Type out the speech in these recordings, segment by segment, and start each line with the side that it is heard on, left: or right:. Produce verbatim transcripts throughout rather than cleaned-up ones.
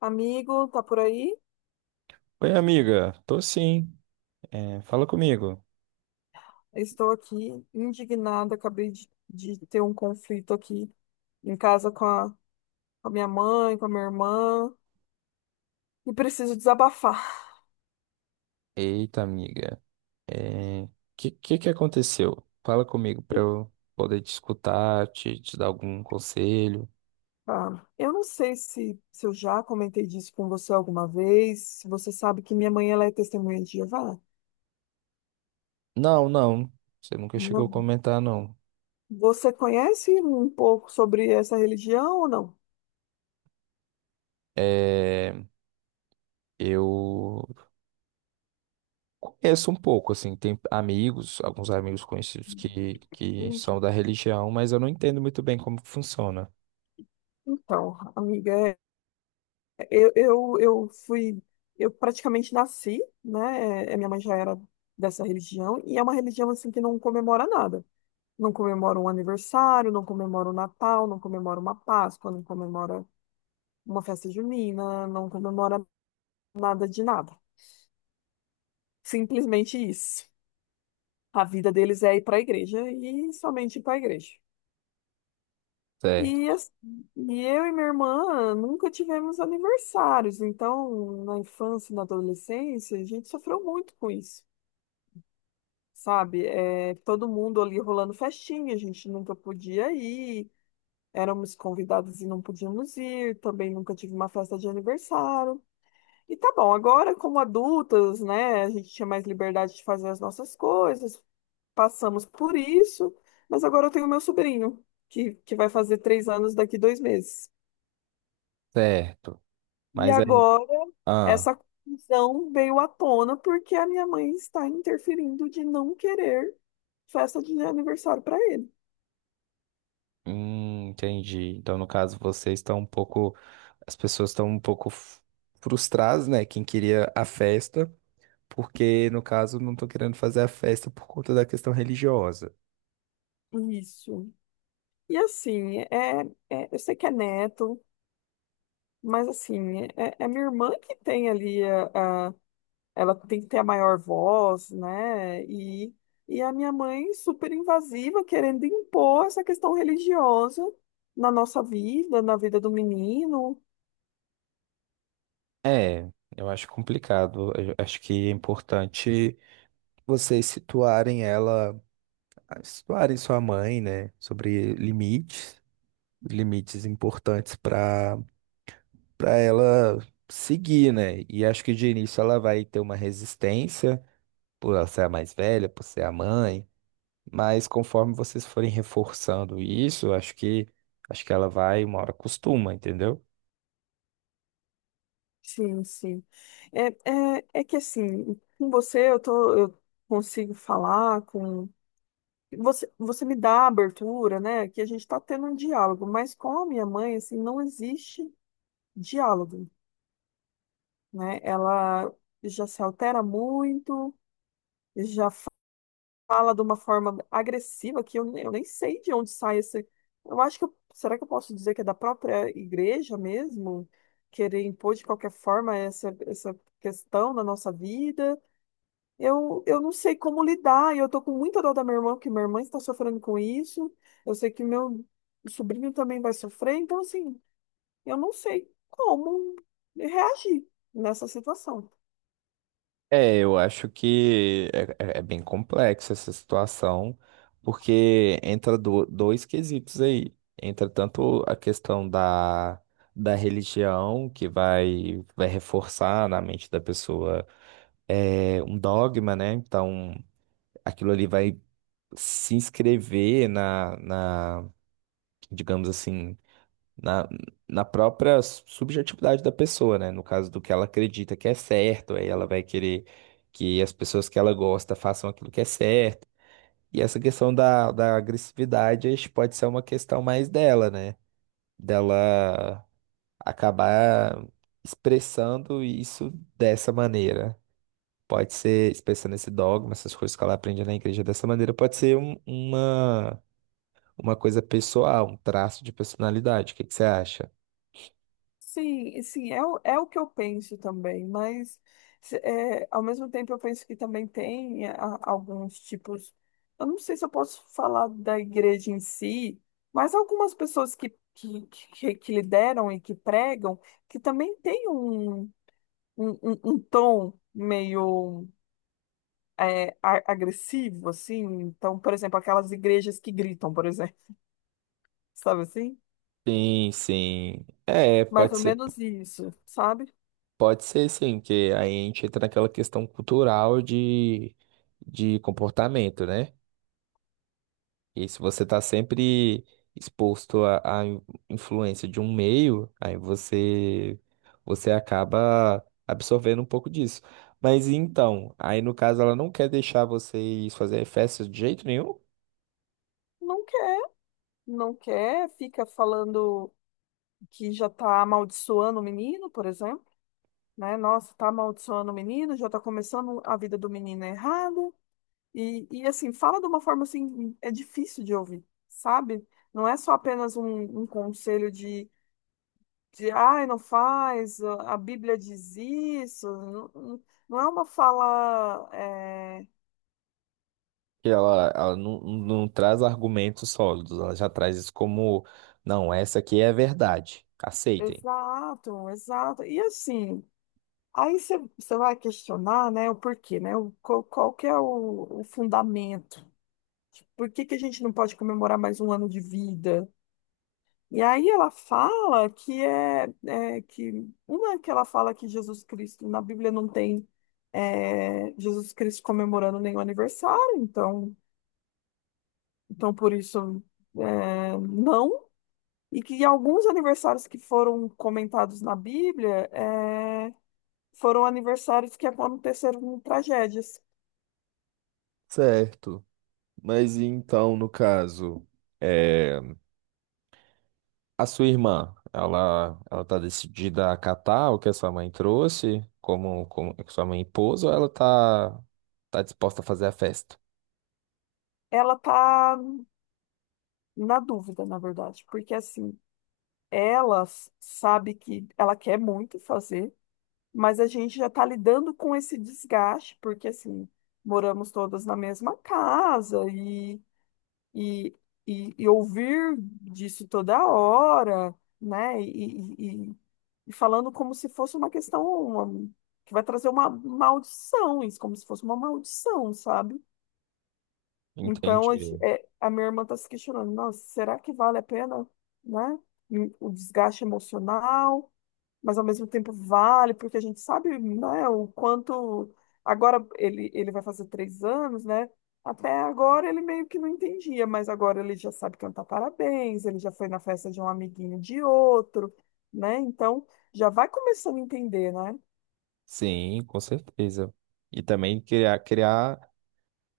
left: Amigo, tá por aí?
right: Oi, amiga. Tô sim. É, fala comigo.
left: Estou aqui indignada. Acabei de, de ter um conflito aqui em casa com a, com a minha mãe, com a minha irmã, e preciso desabafar.
right: Eita, amiga. É, que, que que aconteceu? Fala comigo pra eu poder te escutar, te, te dar algum conselho.
left: Tá? Eu não sei se, se eu já comentei disso com você alguma vez, se você sabe que minha mãe ela é testemunha de Jeová.
right: Não, não. Você nunca chegou a
left: Não.
right: comentar, não.
left: Você conhece um pouco sobre essa religião ou não?
right: É, eu conheço um pouco, assim. Tem amigos, alguns amigos conhecidos que, que
left: Entendi.
right: são da religião, mas eu não entendo muito bem como funciona.
left: Então, amiga, é Eu, eu, eu fui, eu praticamente nasci, né? é, Minha mãe já era dessa religião, e é uma religião assim que não comemora nada. Não comemora um aniversário, não comemora um Natal, não comemora uma Páscoa, não comemora uma festa junina, não comemora nada de nada. Simplesmente isso. A vida deles é ir para a igreja e somente ir para a igreja. E,
right: Certo,
left: as- e eu e minha irmã nunca tivemos aniversários, então na infância e na adolescência a gente sofreu muito com isso. Sabe? É, todo mundo ali rolando festinha, a gente nunca podia ir, éramos convidados e não podíamos ir, também nunca tive uma festa de aniversário. E tá bom, agora como adultas, né, a gente tinha mais liberdade de fazer as nossas coisas, passamos por isso, mas agora eu tenho meu sobrinho, que, que vai fazer três anos daqui dois meses.
right: certo.
left: E
right: Mas aí.
left: agora
right: Ah.
left: essa confusão veio à tona porque a minha mãe está interferindo de não querer festa de aniversário para ele.
right: Hum, entendi. Então, no caso, vocês estão um pouco. As pessoas estão um pouco f- frustradas, né? Quem queria a festa, porque, no caso, não estão querendo fazer a festa por conta da questão religiosa.
left: Isso. E assim, é, é- eu sei que é neto, mas assim, é, é minha irmã que tem ali a, a- ela tem que ter a maior voz, né? E, e a minha mãe super invasiva, querendo impor essa questão religiosa na nossa vida, na vida do menino.
right: É, eu acho complicado. Eu acho que é importante vocês situarem ela, situarem sua mãe, né? Sobre limites, limites importantes para para ela seguir, né? E acho que de início ela vai ter uma resistência por ela ser a mais velha, por ser a mãe. Mas conforme vocês forem reforçando isso, eu acho que acho que ela vai uma hora costuma, entendeu?
left: Sim, sim. É, é, é que assim, com você eu tô, eu consigo falar com. Você, você me dá a abertura, né? Que a gente está tendo um diálogo, mas com a minha mãe, assim, não existe diálogo, né? Ela já se altera muito, já fala de uma forma agressiva que eu, nem- eu nem sei de onde sai esse. Eu acho que eu- será que eu posso dizer que é da própria igreja mesmo? Querer impor de qualquer forma essa, essa questão na nossa vida? Eu, eu não sei como lidar, e eu tô com muita dor da minha irmã, porque minha irmã está sofrendo com isso. Eu sei que meu sobrinho também vai sofrer, então assim, eu não sei como reagir nessa situação.
right: É, eu acho que é, é- É bem complexa essa situação, porque entra do- dois quesitos aí. Entra tanto a questão da, da religião, que vai, vai reforçar na mente da pessoa é, um dogma, né? Então, aquilo ali vai se inscrever na, na, digamos assim, na, na própria subjetividade da pessoa, né? No caso do que ela acredita que é certo, aí ela vai querer que as pessoas que ela gosta façam aquilo que é certo. E essa questão da, da agressividade acho que pode ser uma questão mais dela, né? Dela acabar expressando isso dessa maneira. Pode ser expressando esse dogma, essas coisas que ela aprende na igreja dessa maneira, pode ser um- uma, uma coisa pessoal, um traço de personalidade. O que que você acha?
left: Sim, e sim, é, o- é o que eu penso também, mas se- é, ao mesmo tempo eu penso que também tem a- alguns tipos. Eu não sei se eu posso falar da igreja em si, mas algumas pessoas que, que, que, que lideram e que pregam, que também têm um. um, um- um tom meio é, a- agressivo, assim. Então, por exemplo, aquelas igrejas que gritam, por exemplo, sabe assim?
right: Sim, sim. É,
left: Mais
right: pode
left: ou
right: ser,
left: menos isso, sabe?
right: pode ser sim, que aí a gente entra naquela questão cultural de, de comportamento, né? E se você tá sempre exposto à, à influência de um meio, aí você, você acaba absorvendo um pouco disso. Mas então, aí no caso ela não quer deixar vocês fazerem festas de jeito nenhum?
left: Não quer, não quer, fica falando que já tá amaldiçoando o menino, por exemplo, né? Nossa, tá amaldiçoando o menino, já tá começando a vida do menino errada. E, e assim, fala de uma forma assim, é difícil de ouvir, sabe? Não é só apenas um, um conselho de ai, não faz, a Bíblia diz isso, não, não não é uma fala é,
right: Que ela, ela não, não traz argumentos sólidos, ela já traz isso como: não, essa aqui é a verdade, aceitem.
left: Exato, exato. E assim, aí você você vai questionar, né, o porquê, né? O, qual, qual que é o, o fundamento? Por que que a gente não pode comemorar mais um ano de vida? E aí ela fala que é, é que uma é que ela fala que Jesus Cristo na Bíblia não tem é, Jesus Cristo comemorando nenhum aniversário, então. Então, por isso, é, não. E que alguns aniversários que foram comentados na Bíblia é, foram aniversários que aconteceram tragédias.
right: Certo. Mas e então, no caso, é, a sua irmã, ela, ela tá decidida a acatar o que a sua mãe trouxe, como, como que sua mãe impôs, ou ela tá, tá disposta a fazer a festa?
left: Ela tá na dúvida, na verdade, porque assim, ela s- sabe que ela quer muito fazer, mas a gente já tá lidando com esse desgaste, porque assim, moramos todas na mesma casa e, e, e, e ouvir disso toda hora, né? E, e, E falando como se fosse uma questão uma- que vai trazer uma maldição, isso, como se fosse uma maldição, sabe? Então, a, gente-
right: Entendi.
left: é, a minha irmã está se questionando, nossa, será que vale a pena, né? E o desgaste emocional, mas ao mesmo tempo vale, porque a gente sabe, né, o quanto. Agora ele, ele vai fazer três anos, né? Até agora ele meio que não entendia, mas agora ele já sabe cantar parabéns, ele já foi na festa de um amiguinho de outro, né? Então já vai começando a entender, né?
right: Sim, com certeza. E também criar, criar,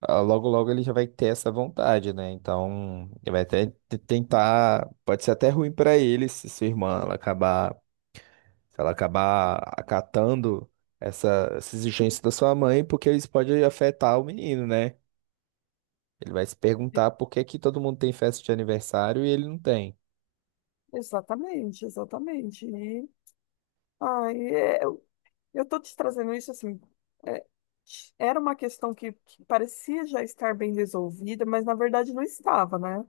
right: ah, logo logo ele já vai ter essa vontade, né? Então, ele vai até te- tentar, pode ser até ruim pra ele se sua irmã ela acabar, se ela acabar acatando essa, essa exigência da sua mãe, porque isso pode afetar o menino, né? Ele vai se perguntar por que que todo mundo tem festa de aniversário e ele não tem,
left: Exatamente, exatamente. E, ai, é, Eu estou te trazendo isso assim. é, Era uma questão que, que parecia já estar bem resolvida, mas na verdade não estava, né?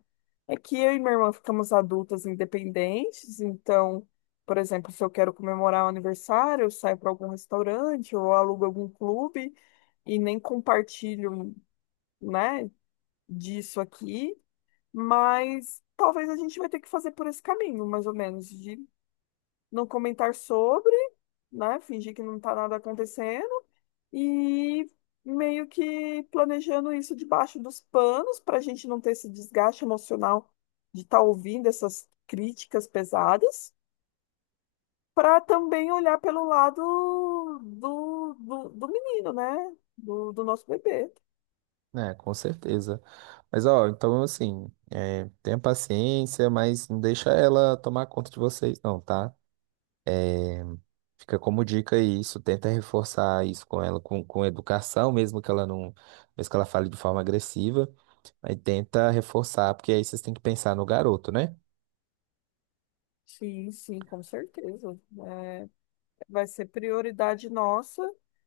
left: É que eu e minha irmã ficamos adultas independentes, então, por exemplo, se eu quero comemorar um aniversário, eu saio para algum restaurante ou alugo algum clube e nem compartilho, né, disso aqui, mas talvez a gente vai ter que fazer por esse caminho, mais ou menos, de não comentar sobre, né, fingir que não está nada acontecendo e meio que planejando isso debaixo dos panos para a gente não ter esse desgaste emocional de estar ouvindo essas críticas pesadas, para também olhar pelo lado do, do, do menino, né? Do, do nosso bebê.
right: né? Com certeza. Mas ó, então assim, é, tenha paciência, mas não deixa ela tomar conta de vocês, não, tá? Fica como dica aí, isso, tenta reforçar isso com ela, com, com educação, mesmo que ela não, mesmo que ela fale de forma agressiva, aí tenta reforçar, porque aí vocês têm que pensar no garoto, né?
left: Sim, sim, com certeza. É, vai ser prioridade nossa,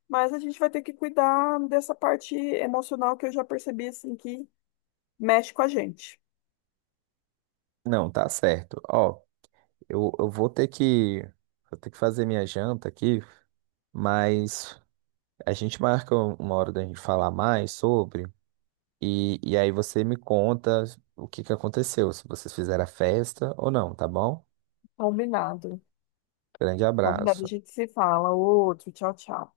left: mas a gente vai ter que cuidar dessa parte emocional que eu já percebi assim que mexe com a gente.
right: Não, tá certo. Ó, eu, eu vou ter que, vou ter que fazer minha janta aqui, mas a gente marca um- uma hora da gente falar mais sobre, e, e aí você me conta o que que aconteceu, se vocês fizeram a festa ou não, tá bom?
left: Combinado.
right: Grande
left: Combinado, a
right: abraço.
left: gente se fala. Outro, tchau, tchau.